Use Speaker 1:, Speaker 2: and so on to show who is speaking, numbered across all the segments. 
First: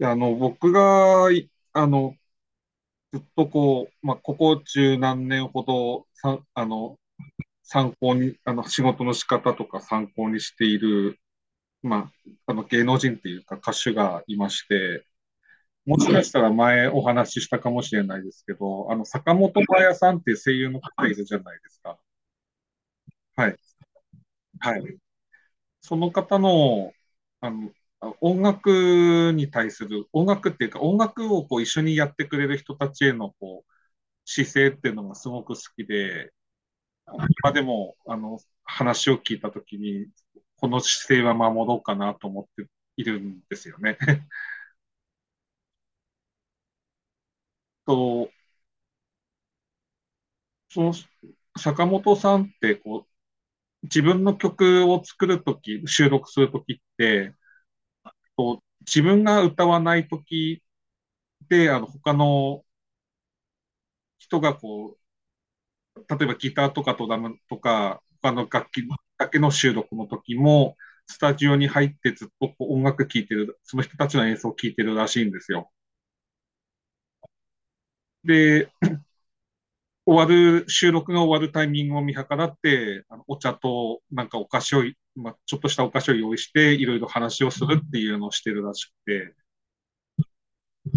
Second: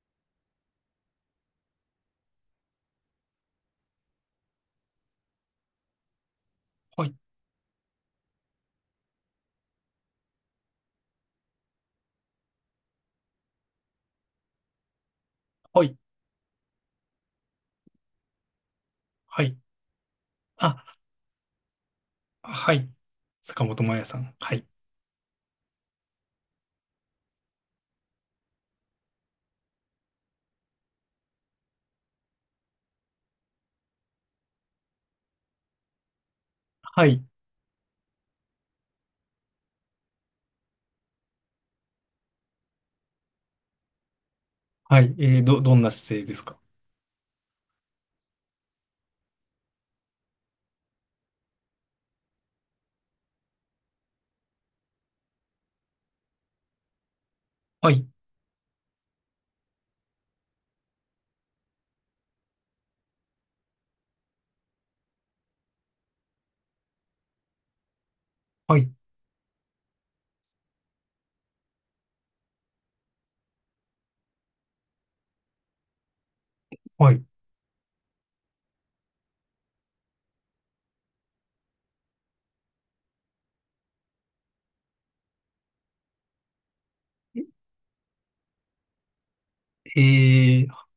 Speaker 1: いや、あの、僕が、いあの、ずっとこう、ここ中何年ほど、さん、あの、
Speaker 2: はい、
Speaker 1: 仕事の仕方とか参考にしている、まあ、芸能人っていうか歌手がいまして、
Speaker 2: はい、
Speaker 1: もしかしたら前お話ししたかもしれないですけど、坂
Speaker 2: はい。
Speaker 1: 本真綾さんっていう声優の
Speaker 2: あ、
Speaker 1: 方いるじゃないですか。
Speaker 2: はい。
Speaker 1: はい。
Speaker 2: 坂本真綾さん。はい、
Speaker 1: はい。その方の、あの、音楽に対する、音楽っていうか、音楽をこう一緒にやってくれる人たちへのこう姿勢っていうのがすごく好きで、
Speaker 2: はい、
Speaker 1: 今でも、話を聞いたときに、この姿勢は守ろうかなと思っているんですよね。
Speaker 2: はい。どんな姿勢ですか？
Speaker 1: と、その、坂本さんって、こう、自分の曲を作るとき、収録するときって、
Speaker 2: はい、
Speaker 1: こう、自分が歌わないときで、他の人がこう、例えばギターとかドラムとか、他の楽
Speaker 2: は
Speaker 1: 器
Speaker 2: い、
Speaker 1: だけの収録の時も、スタジオに入ってずっとこう音楽聴いてる、その人たちの演奏を聴いてるらしいんですよ。
Speaker 2: はい。
Speaker 1: で、終わる、収録が終わるタイミングを見計らって、あのお茶となんかお菓子を、ちょっとしたお菓子を用意して、いろいろ話をするっていうのをしてるらしくて、
Speaker 2: えー、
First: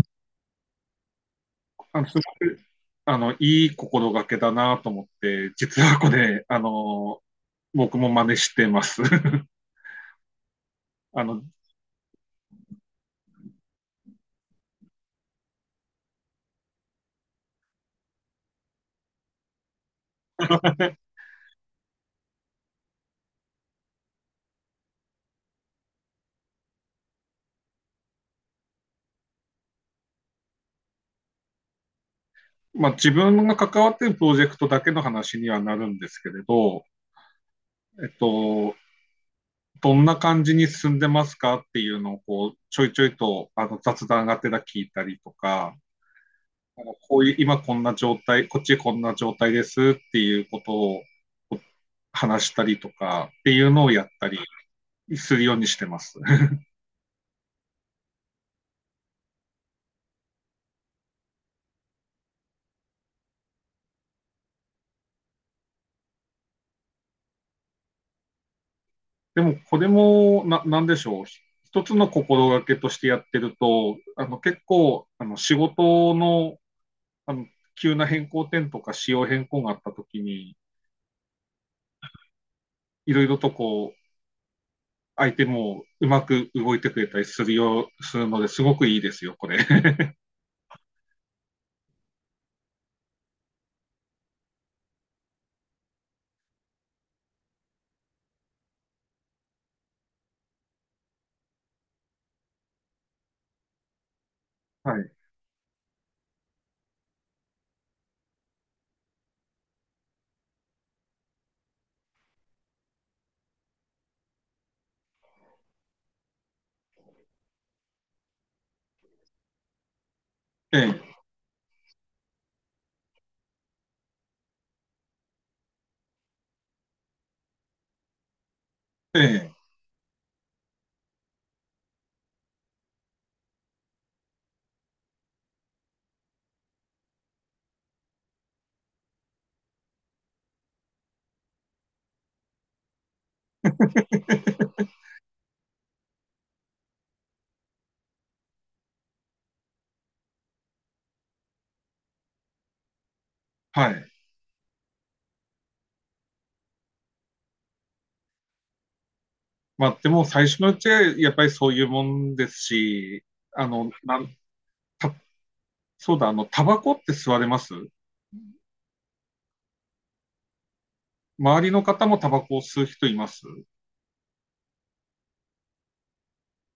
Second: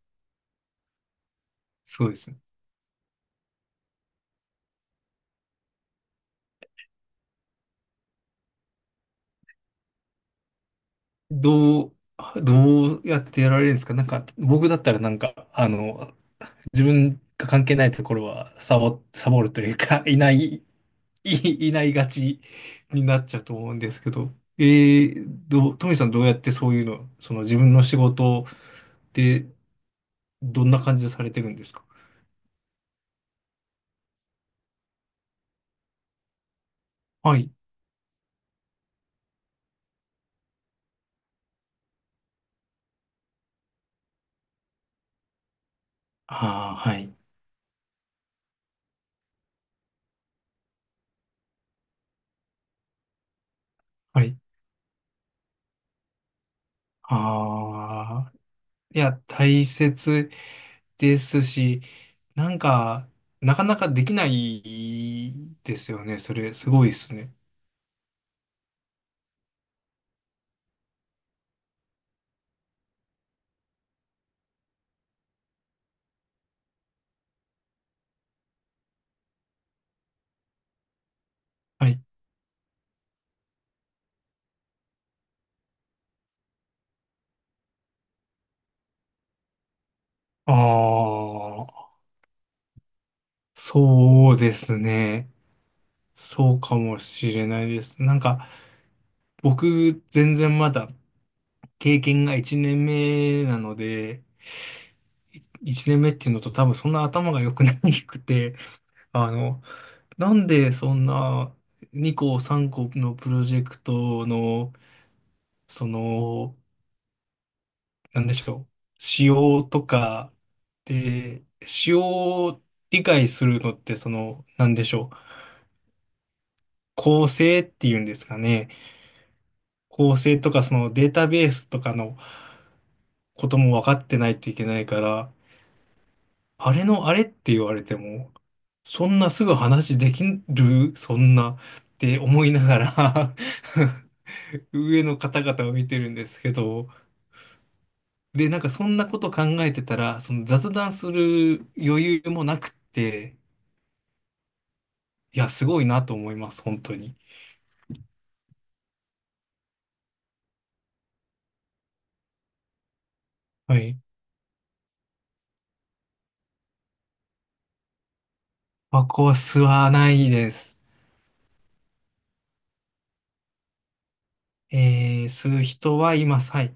Speaker 1: あ
Speaker 2: そ
Speaker 1: の
Speaker 2: う
Speaker 1: す
Speaker 2: で
Speaker 1: ご
Speaker 2: すね。
Speaker 1: くあのいい心がけだなと思って、実はこれ、あの僕も真似してます。 あの。
Speaker 2: どう、どうやってやられるんですか？僕だったら自分が関係ないところはサボるというか、いないがちになっちゃうと思うんですけど、えー、どう、トミさんどうやってそういうの、その自分の仕事で、どんな感じでされてるんですか？
Speaker 1: まあ、自分が関わっているプロジェクトだけの話にはなるんですけれど、
Speaker 2: はい。
Speaker 1: えっと、どんな感じに進んでますかっていうのをこうちょいちょいとあの雑談がてら聞いたりとか、
Speaker 2: ああ、
Speaker 1: あの
Speaker 2: はい。
Speaker 1: こういう今こんな状態、こっちこんな状態ですっていうことを話したりとかっていうのをやっ
Speaker 2: は
Speaker 1: た
Speaker 2: い。
Speaker 1: りするようにしてます。
Speaker 2: ああ、いや、大切ですし、なんか、なかなかできないですよね。それ、すごいですね。
Speaker 1: でもこれもなんでしょう。一つの心がけとしてやってると、あの結構あの仕事のあの、急な変更点とか仕様変更があったときに、
Speaker 2: はい。
Speaker 1: いろいろとこう、相手もうまく動いてくれたりするよう、するので、すごくいいですよ、これ。
Speaker 2: ああ、そうですね。そうかもしれないです。なんか、僕、全然まだ経験が1年目なので、
Speaker 1: はい。
Speaker 2: い1年目っていうのと、多分そんな頭が良くなくて、あの、なんでそんな2個3個のプロジェクトの、その、なんでしょう、仕様とか、
Speaker 1: え
Speaker 2: で、仕様を理解するのって、その、なんでしょう、構成っていうんですかね。
Speaker 1: え、ええ。
Speaker 2: 構成とか、そのデータベースとかのことも分かってないといけないから、あれのあれって言われても、そんなすぐ話できるそんなって思いながら、 上の方々を見てるんですけど、で、なんかそんなこと考えてたら、その雑談する余裕もなくって、
Speaker 1: はい。
Speaker 2: いや、すごいなと思います、本当に。
Speaker 1: まあ、でも最初のうちはやっぱりそういうもんですし、あ
Speaker 2: は
Speaker 1: の、
Speaker 2: い。
Speaker 1: なんたそうだ、タバコって吸われます？
Speaker 2: タコは吸わないです。
Speaker 1: 周りの方もタバコを吸う人います？
Speaker 2: えー、吸う人はいます。はい。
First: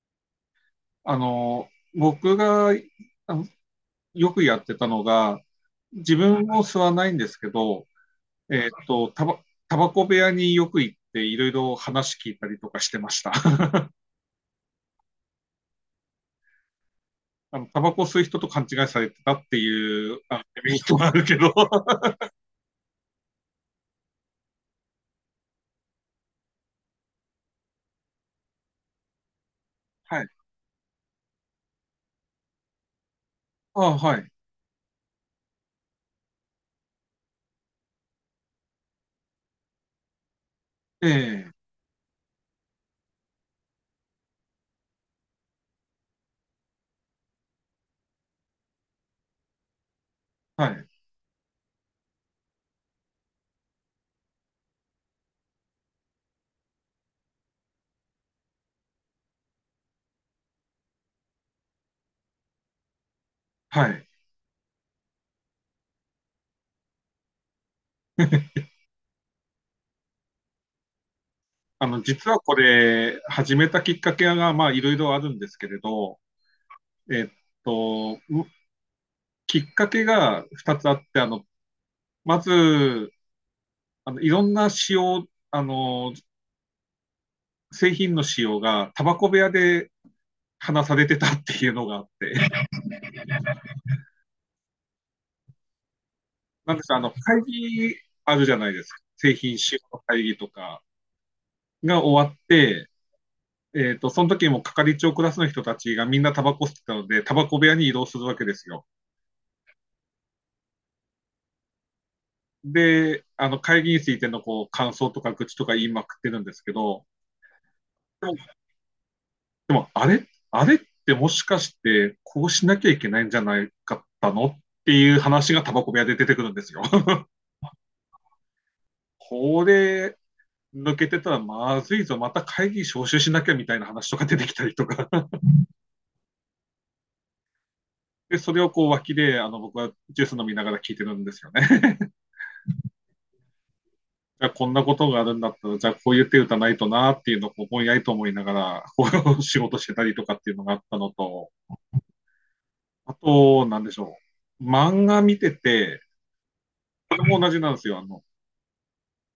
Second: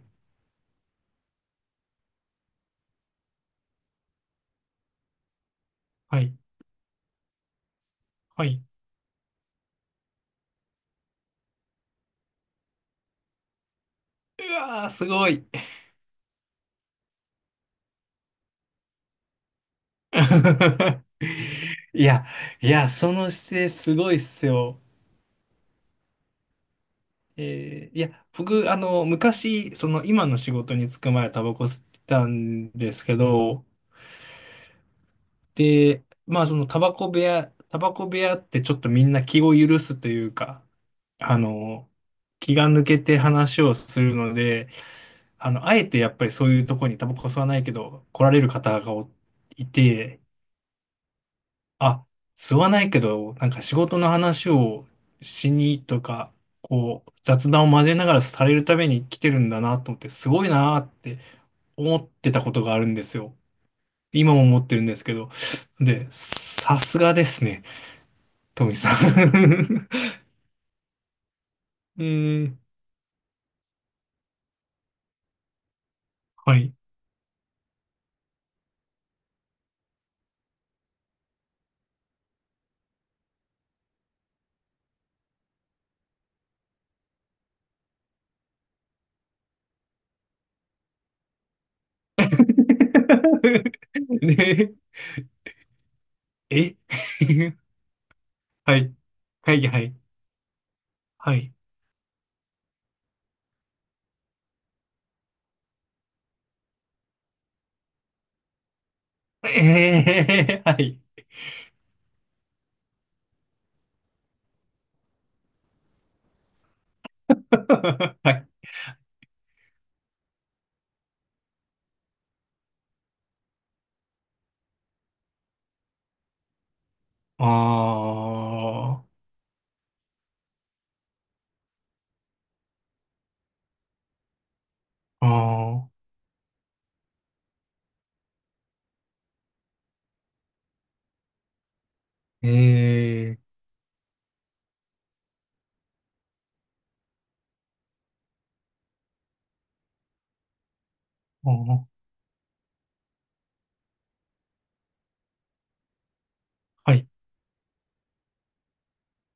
Speaker 1: あの、僕があのよくやってたのが、自
Speaker 2: はい。
Speaker 1: 分も吸わないんですけど、
Speaker 2: はい。
Speaker 1: えーっと、タバ、タバコ部屋によく行っていろいろ話聞いたりとかしてました。
Speaker 2: うわー、すごい。
Speaker 1: あの、タバコ吸う人と勘違いされてたっていう、あの、メリット があるけど。
Speaker 2: いや、いや、その姿勢すごいっすよ。いや、僕、あの、昔、その
Speaker 1: は
Speaker 2: 今
Speaker 1: い。
Speaker 2: の仕事に就く前はタバコ吸ってたんですけど、
Speaker 1: あ、はい。
Speaker 2: で、まあそのタバコ部屋ってちょっとみんな気を許すというか、
Speaker 1: え
Speaker 2: あ
Speaker 1: え、
Speaker 2: の、気が抜けて話をするので、あの、あえてやっぱりそういうとこにタバコ吸わないけど来られる方がおいて、
Speaker 1: はい。
Speaker 2: あ、吸わないけど、なんか仕事の話をしにとか、こう、雑談を交えながらされるために来てるんだなと思って、すごいなって思ってたことがあるんですよ。
Speaker 1: はい。
Speaker 2: 今も思ってるんですけど。で、さすがですね、トミさん。 え
Speaker 1: 実はこ
Speaker 2: ー、
Speaker 1: れ、始めたきっかけが、まあ、いろいろあるんですけれど、
Speaker 2: はい。
Speaker 1: えっと、うきっかけが2つあって、まず、あの、いろんな使用、あの、製品の使用が、タバコ部屋で話されてたっていうのがあって。
Speaker 2: ね、
Speaker 1: な
Speaker 2: え。
Speaker 1: んですか、あの、会 議あるじゃない
Speaker 2: は
Speaker 1: です
Speaker 2: い。
Speaker 1: か。製品
Speaker 2: 会議、
Speaker 1: 使
Speaker 2: はい。
Speaker 1: 用の会議とか
Speaker 2: はい。
Speaker 1: が終わって、えっと、その時も係長クラスの人たちがみんなタバコ吸ってたので、タバコ部屋に移動するわけですよ。
Speaker 2: えー、はい。
Speaker 1: で、会議についてのこう、感想とか愚痴とか言いまくってるんですけど、で
Speaker 2: は
Speaker 1: も、
Speaker 2: い。
Speaker 1: でもあれってもしかして、こうしなきゃいけないんじゃないかったのっていう話がタバコ部屋で出てくるんですよ。
Speaker 2: あー、
Speaker 1: これ、抜けてたらまずいぞ、また会議招集しなきゃみたいな話とか出てきたりとか。
Speaker 2: あ
Speaker 1: で、それをこう脇で、あの、僕はジュース飲みながら聞いてるんですよね。
Speaker 2: ー、え
Speaker 1: じゃあ、こんなことがあるんだったら、じゃあ、こういう手打たないとなっていうのを、こう、ぼんやりと思いながら、こう、仕事してたりとかっていうのがあったの
Speaker 2: ー、
Speaker 1: と、
Speaker 2: あー、
Speaker 1: あと、なんでしょう。漫画見てて、
Speaker 2: はい、
Speaker 1: これも同じなんですよ。あの、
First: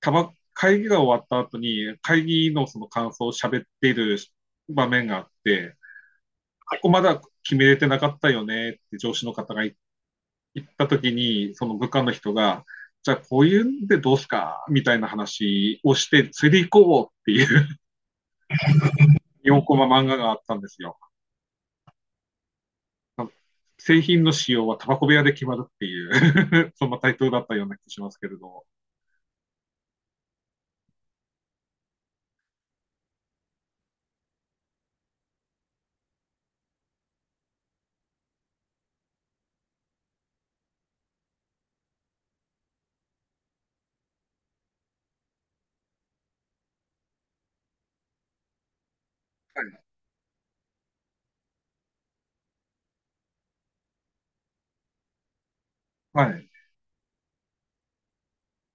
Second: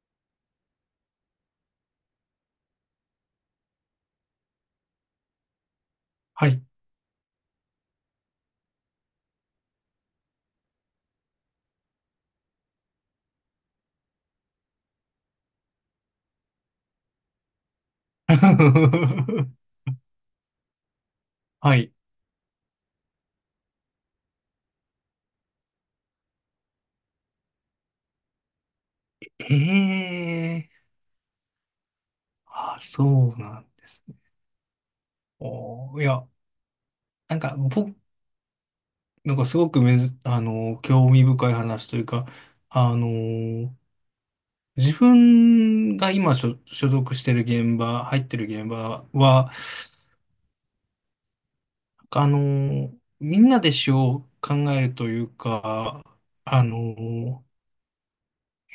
Speaker 1: たば、会議が終わった後に、会議のその感想を喋っている場面があって、
Speaker 2: はい。
Speaker 1: ここまだ決めれてなかったよねって上司の方が行った時に、その部下の人が、じゃあこういうんでどうすかみたいな話をして、釣り行こうっていう4コ マ漫画があったんですよ。
Speaker 2: はい。
Speaker 1: 製品の仕様はタバコ部屋で決まるっていう、 そんなタイトルだったような気がしますけれど。
Speaker 2: えー、あ、そうなんですね。おー、いや、なんか、僕、なんかすごくめず、あのー興味深い話というか、あのー自分が所属してる現場、入ってる現場は、あの、みんなで詩を考えるというか、
Speaker 1: はい。はい。
Speaker 2: あの、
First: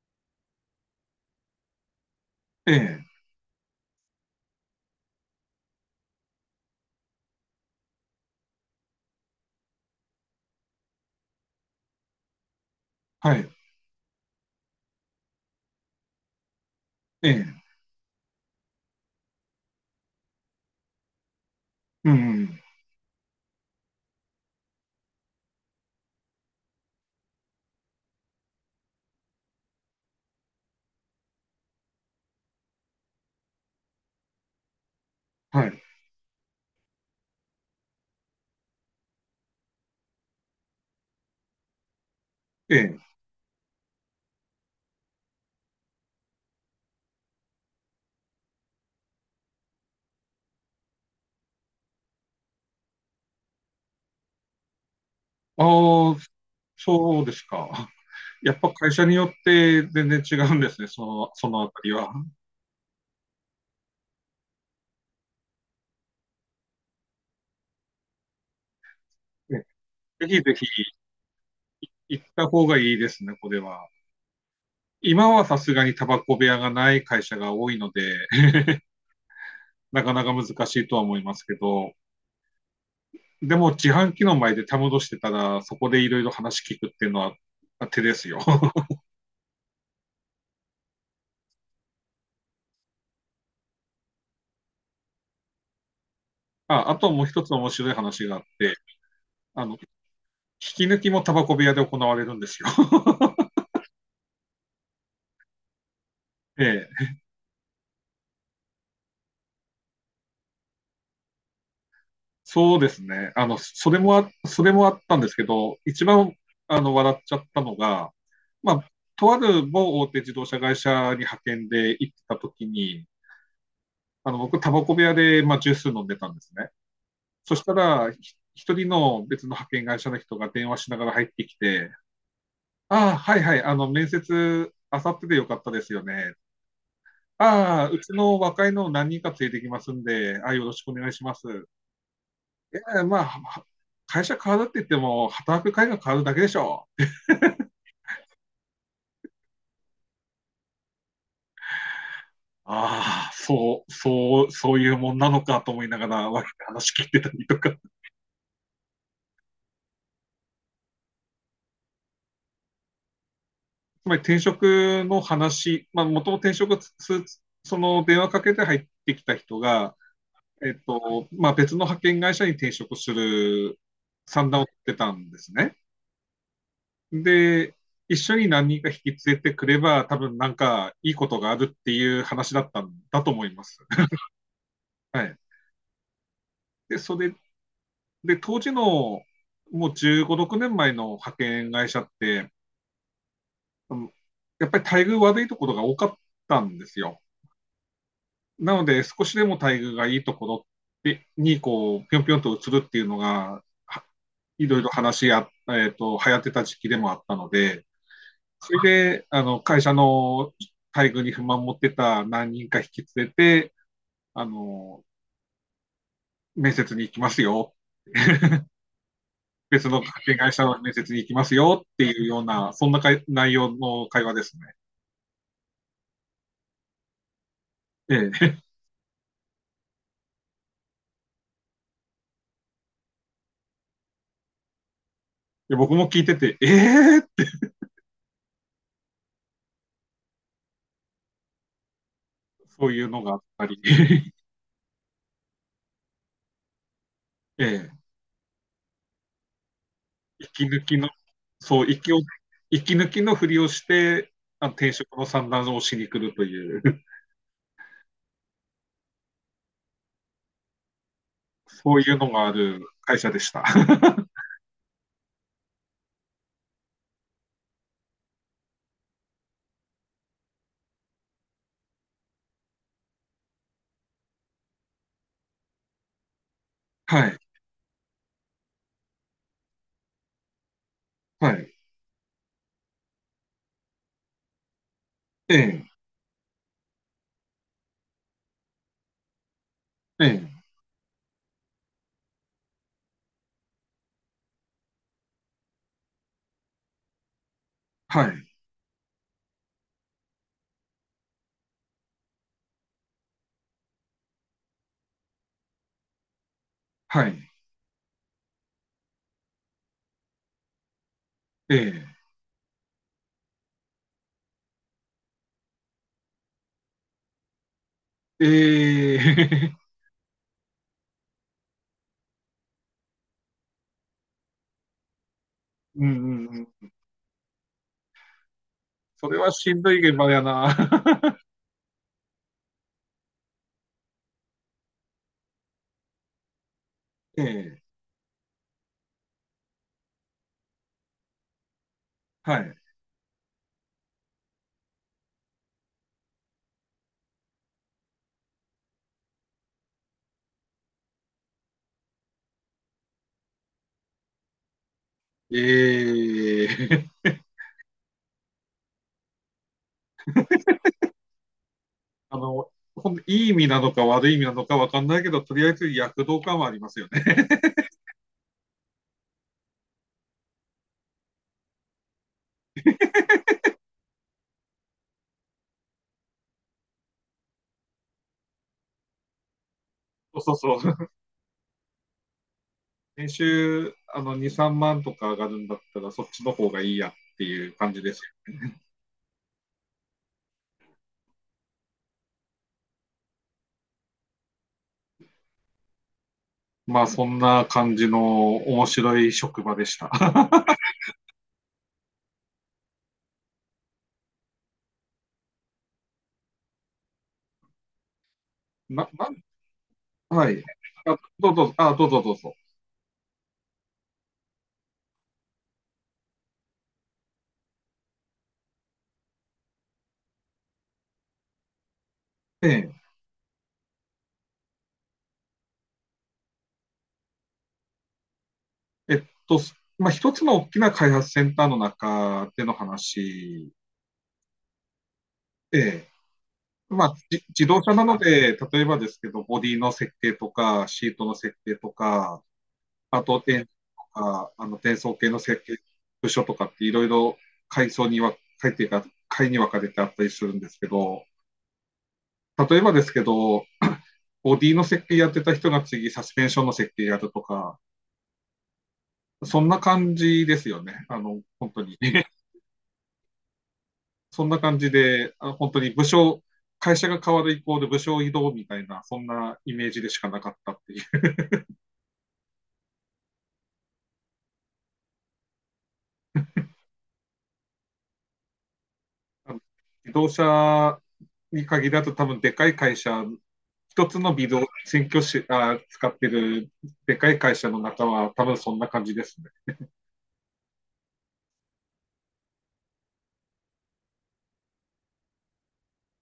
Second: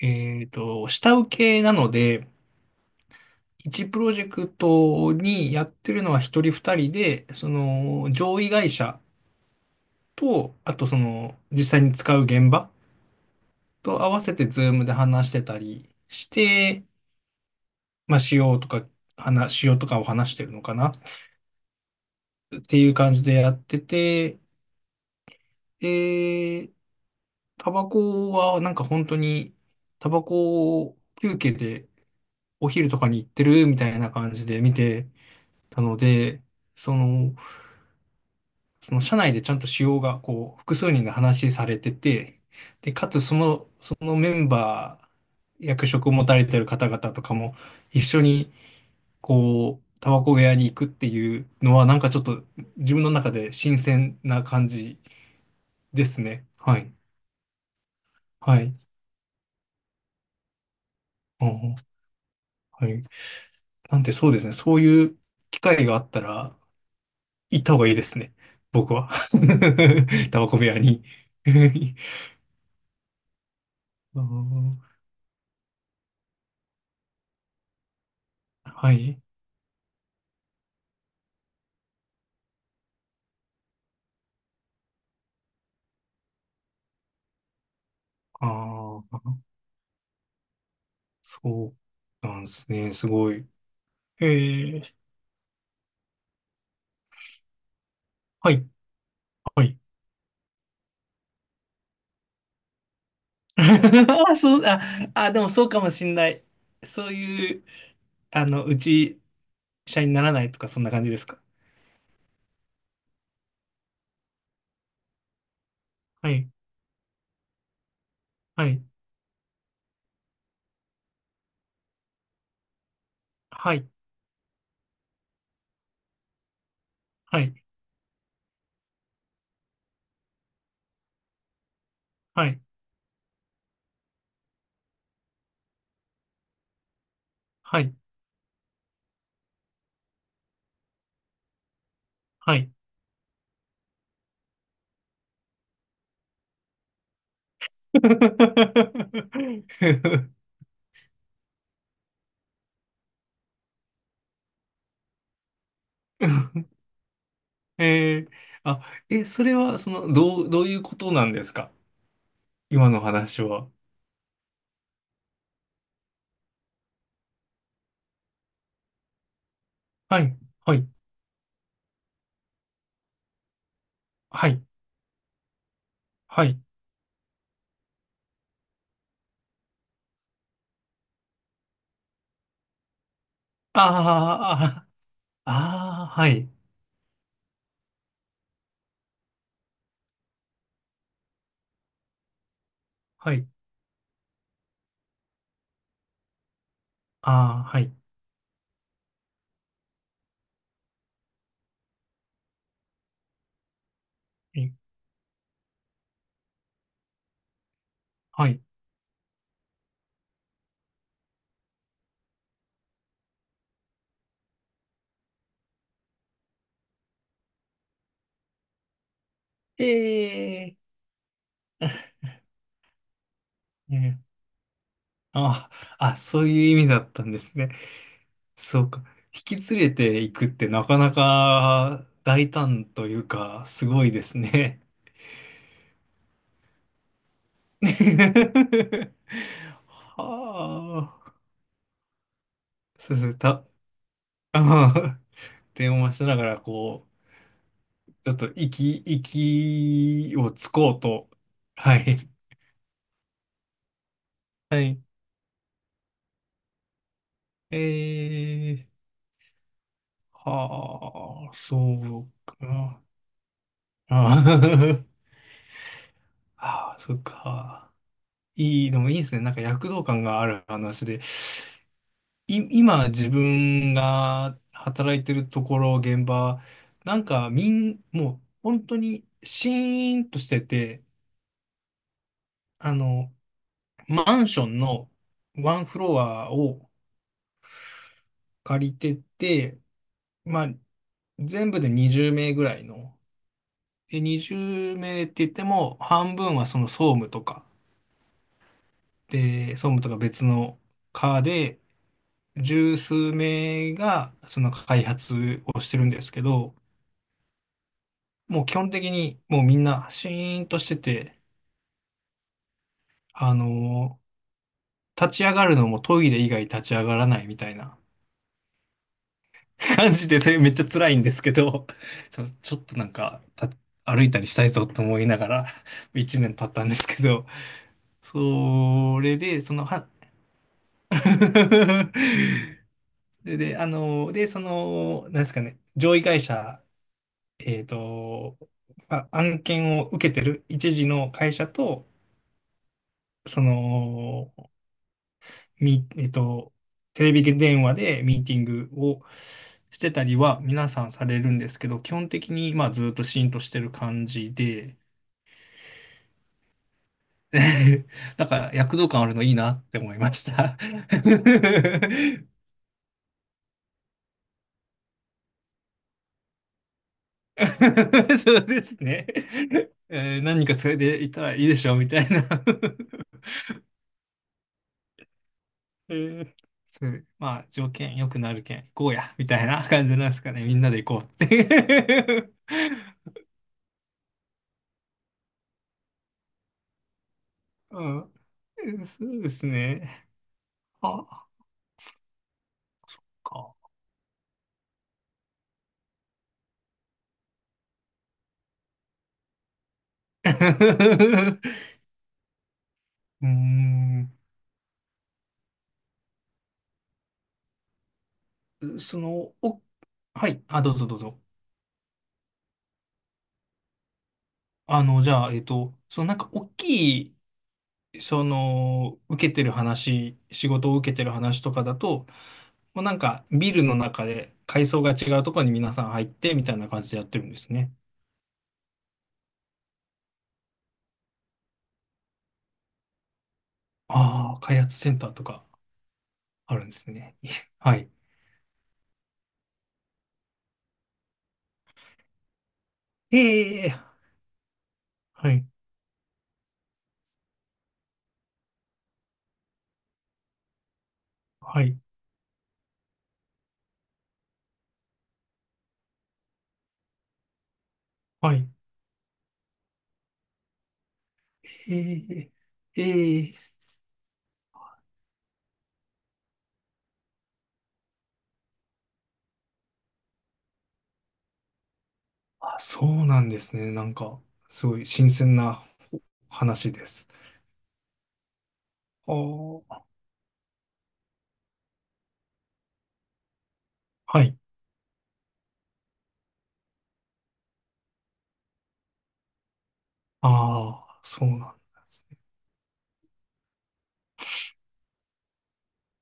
Speaker 2: えっと、下請けなので、
Speaker 1: ええ。
Speaker 2: 一プロジェクトにやってるのは一人二人で、その上位会社と、あとその実際に使う現場
Speaker 1: はい。
Speaker 2: と合わせてズームで話してたりして、
Speaker 1: ええ。
Speaker 2: まあ、仕様とか、仕様とかを話してるのかな、
Speaker 1: うん。
Speaker 2: っていう感じでやってて、で、タバコはなんか本当に、タバコを休憩でお昼とかに行ってるみたいな感じで見て
Speaker 1: は
Speaker 2: た
Speaker 1: い。
Speaker 2: ので、その、その社内でちゃんと使用がこう複数人が話されてて、
Speaker 1: え
Speaker 2: で、
Speaker 1: え。
Speaker 2: かつその、そのメンバー、役職を持たれてる方々とかも一緒にこう、タバコ部屋に行くっていうのはなんかちょっと自分の中で新鮮な感じで
Speaker 1: ああ、
Speaker 2: すね。はい。
Speaker 1: そうですか。や
Speaker 2: は
Speaker 1: っぱ
Speaker 2: い。
Speaker 1: 会社によって全然違うんですね、
Speaker 2: う
Speaker 1: そのあた
Speaker 2: ん、
Speaker 1: りは。
Speaker 2: はい。なんでそうですね。そういう機会があったら、行った方がいいですね、僕は。
Speaker 1: ぜ
Speaker 2: タ
Speaker 1: ひ
Speaker 2: バ
Speaker 1: ぜ
Speaker 2: コ
Speaker 1: ひ
Speaker 2: 部屋に。
Speaker 1: 行った方がいいですね、これは。
Speaker 2: あー、
Speaker 1: 今はさすがにタバコ部屋がない会社が多いので、
Speaker 2: はい。
Speaker 1: なかなか難しいとは思いますけど、でも自販機の前でたむろしてたら、そこでいろいろ話聞くっていうのは手ですよ。
Speaker 2: ああ、そうなんですね。すごい。ええ、
Speaker 1: ああ、ともう一つ面白い話があっ
Speaker 2: はい、
Speaker 1: て、
Speaker 2: は
Speaker 1: あの、引
Speaker 2: い。
Speaker 1: き抜きもタバコ部屋で行われるんですよ。
Speaker 2: そう、あ、でもそうかもしんない。
Speaker 1: え
Speaker 2: そ
Speaker 1: え、
Speaker 2: ういう、あの、うち、社員にならないとか、そんな感じですか？
Speaker 1: そうですね。あの、それもあったんですけど、一
Speaker 2: は
Speaker 1: 番、
Speaker 2: い、
Speaker 1: あの、笑っちゃったのが、
Speaker 2: は
Speaker 1: ま
Speaker 2: い、
Speaker 1: あ、とある某大手自動車会社に派遣で行ってた時に、
Speaker 2: はい、
Speaker 1: あの僕、タバコ部屋で、まあ、ジュース飲んでたんですね。
Speaker 2: は
Speaker 1: そし
Speaker 2: い、
Speaker 1: たら、一人の別の派遣会社の人が電話しながら入ってきて、
Speaker 2: はい、
Speaker 1: ああ、はいはい、あの、面接、あさってでよかったですよね。
Speaker 2: は
Speaker 1: ああ、
Speaker 2: い。
Speaker 1: うちの若いのを何人か連れてきますんで、ああ、よろしくお願いします。
Speaker 2: はい。
Speaker 1: えーまあ、は会社変わるって言っても、働く会が変わるだけでしょう。ああ、そういうもんなのかと思いながら、話聞いてたりとか。
Speaker 2: えー、あ、え、それは、その、どういうことなんですか、今の話は。
Speaker 1: つまり転職の話、まあ、元と転職す、その電話かけて入ってきた人が、
Speaker 2: はい、はい、
Speaker 1: 別の派遣会社に転職する
Speaker 2: は
Speaker 1: 算段を
Speaker 2: い、
Speaker 1: 取ってたんですね。
Speaker 2: はい。
Speaker 1: で、一緒に何人か引き連れてくれば、多分なんかいいことがあるっていう話だったんだと思います。
Speaker 2: あ
Speaker 1: はい。
Speaker 2: あ、ああ、はい、
Speaker 1: で、それで、当時のもう15、6年前の派遣会社って、
Speaker 2: はい、
Speaker 1: やっぱり待遇悪いところが多かったんですよ。
Speaker 2: ああ、はい、
Speaker 1: なので、少しでも待遇がいいところに、こう、ぴょんぴょんと移るっていうのが、いろいろ話や、えっと、流行ってた時期でもあったので、
Speaker 2: はい。
Speaker 1: それで、あの、会社の待遇に不満持ってた何人か引き連れて、あの、面接に行きますよ。別の派遣会
Speaker 2: え
Speaker 1: 社の面接に行きますよっていうような、そんなかい内容
Speaker 2: ええ
Speaker 1: の
Speaker 2: ー、
Speaker 1: 会話ですね。
Speaker 2: ああ、あ、そういう意味だったんですね。
Speaker 1: ええ。
Speaker 2: そうか。引き連れていくってなかなか大胆というか、すごいですね。
Speaker 1: で僕も聞いてて、ええ
Speaker 2: はあ。
Speaker 1: そういう
Speaker 2: そう
Speaker 1: の
Speaker 2: す
Speaker 1: が
Speaker 2: ね
Speaker 1: あっ
Speaker 2: た、
Speaker 1: たり、
Speaker 2: ああ電話しながら、こ
Speaker 1: ええ
Speaker 2: う、ちょっと息を
Speaker 1: 息
Speaker 2: つ
Speaker 1: 抜
Speaker 2: こ
Speaker 1: き
Speaker 2: う
Speaker 1: の、
Speaker 2: と。
Speaker 1: そう、
Speaker 2: は
Speaker 1: 息
Speaker 2: い。
Speaker 1: を、息抜きのふりをして、あの
Speaker 2: は
Speaker 1: 転
Speaker 2: い。
Speaker 1: 職の算段をしに来るという、
Speaker 2: えー、はあ、そ
Speaker 1: そういうの
Speaker 2: う
Speaker 1: がある
Speaker 2: か。
Speaker 1: 会社でした。
Speaker 2: ああ。 ああ、そっか。いい、でもいいですね。なんか躍動感がある話で。今自分が働いてるところ、現場、な
Speaker 1: は
Speaker 2: ん
Speaker 1: い、
Speaker 2: かもう本当にシーンとしてて、
Speaker 1: はい、
Speaker 2: あの、マンションの
Speaker 1: え
Speaker 2: ワン
Speaker 1: え、
Speaker 2: フロアを借りてて、
Speaker 1: え
Speaker 2: ま
Speaker 1: え、
Speaker 2: あ、全部で20名ぐらいの、で、20名って言っても、半分はその総務とか、
Speaker 1: はい、
Speaker 2: で、総務とか別の課で、十数名がその開発をしてるんですけど、
Speaker 1: はい、
Speaker 2: もう基本的にもうみんなシーンとしてて、
Speaker 1: え
Speaker 2: あのー立ち上がるのもトイレ以外立ち上がらないみたいな、
Speaker 1: え、え え、
Speaker 2: 感じで、それめっちゃ辛いんですけど、ちょっとなんか、歩いたりしたいぞと思いながら、
Speaker 1: うん
Speaker 2: 1年経った
Speaker 1: う
Speaker 2: ん
Speaker 1: ん、
Speaker 2: ですけど、そ
Speaker 1: そ
Speaker 2: れ
Speaker 1: れは
Speaker 2: で、
Speaker 1: し
Speaker 2: そ
Speaker 1: ん
Speaker 2: の、
Speaker 1: どい
Speaker 2: は、
Speaker 1: 現場やな。
Speaker 2: それで、あのーで、その、なんですかね、上位会社、
Speaker 1: え
Speaker 2: え
Speaker 1: え、
Speaker 2: っと、まあ、案件を受けてる一時の会社と、
Speaker 1: はい、
Speaker 2: その、えっと、テレビ電話でミーティングをしてたりは皆さんされるんですけど、基本的にまあずっとシーンとしてる感じで、
Speaker 1: ええ、
Speaker 2: なんか躍動感あるのいいなって思いました。
Speaker 1: いい意味なのか悪い意味なのか分かんないけど、とりあえず躍動感はありますよね。
Speaker 2: そうですね。えー何人か連れて行ったらいいでしょみたいな。 えー、そう、まあ条件良くなるけん行こうやみたいな、 感じなんで す
Speaker 1: そ
Speaker 2: か
Speaker 1: う
Speaker 2: ね。
Speaker 1: そ
Speaker 2: み
Speaker 1: う
Speaker 2: ん
Speaker 1: そ
Speaker 2: なで
Speaker 1: う。
Speaker 2: 行こうって。
Speaker 1: 年 収あの2、3万とか上がるんだったら、そっちの方がいいやっていう感じ
Speaker 2: う
Speaker 1: です。
Speaker 2: ん、そうですね。ああ、か。
Speaker 1: まあ、そんな感じの面白い職場でした。
Speaker 2: うーん。
Speaker 1: な
Speaker 2: そ
Speaker 1: な
Speaker 2: の、お、は
Speaker 1: はい。
Speaker 2: い。あ、どうぞ
Speaker 1: あ。
Speaker 2: どうぞ。
Speaker 1: どうぞ、どうぞ。
Speaker 2: あの、じゃあ、えっと、そのなんか大きい、その、受けてる話、仕事を受けてる話とかだと、
Speaker 1: え
Speaker 2: もう
Speaker 1: え、
Speaker 2: なんかビルの中で階層が違うところに皆さん入ってみたいな感じでやってるんですね。
Speaker 1: えっと、まあ、一つの大きな開発センターの中での話、
Speaker 2: ああ、開発センターとか
Speaker 1: ええ、
Speaker 2: あるんで
Speaker 1: ま
Speaker 2: す
Speaker 1: あ、
Speaker 2: ね。
Speaker 1: 自 動車
Speaker 2: は
Speaker 1: な
Speaker 2: い。
Speaker 1: ので、例えばですけど、ボディの設計とか、シートの設計とか、あと、
Speaker 2: ええ、
Speaker 1: か、あの、転送系の
Speaker 2: は
Speaker 1: 設
Speaker 2: い。
Speaker 1: 計、部署とかっていろいろ階層には、階っていうか、階に分かれてあったりするんですけど、
Speaker 2: はい。
Speaker 1: 例えばですけど、ボディの設計やってた人が次、サスペンションの設計やるとか、
Speaker 2: はい。
Speaker 1: そんな感じですよね。あの、本当に。
Speaker 2: ええええ、
Speaker 1: そんな感じで、あの本当に部署、会社が変わる以降で部署移動みたいな、そんなイメージでしかなかったっていう。
Speaker 2: そうなんですね。なんか、すごい新鮮な話です。あ
Speaker 1: あの
Speaker 2: ー、
Speaker 1: 自動車に限らず多分でかい会社、一つの
Speaker 2: は
Speaker 1: ビデ
Speaker 2: い。
Speaker 1: オ、新居しあ使ってるでかい会社の中は多分そんな感じですね。
Speaker 2: ああ、そうなんですね。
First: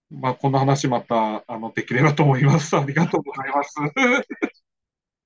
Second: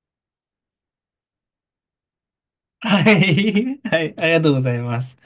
Speaker 1: まあ、この話またあのできればと思います。あり
Speaker 2: は
Speaker 1: がとうございます。
Speaker 2: い。はい。あり がとうございます。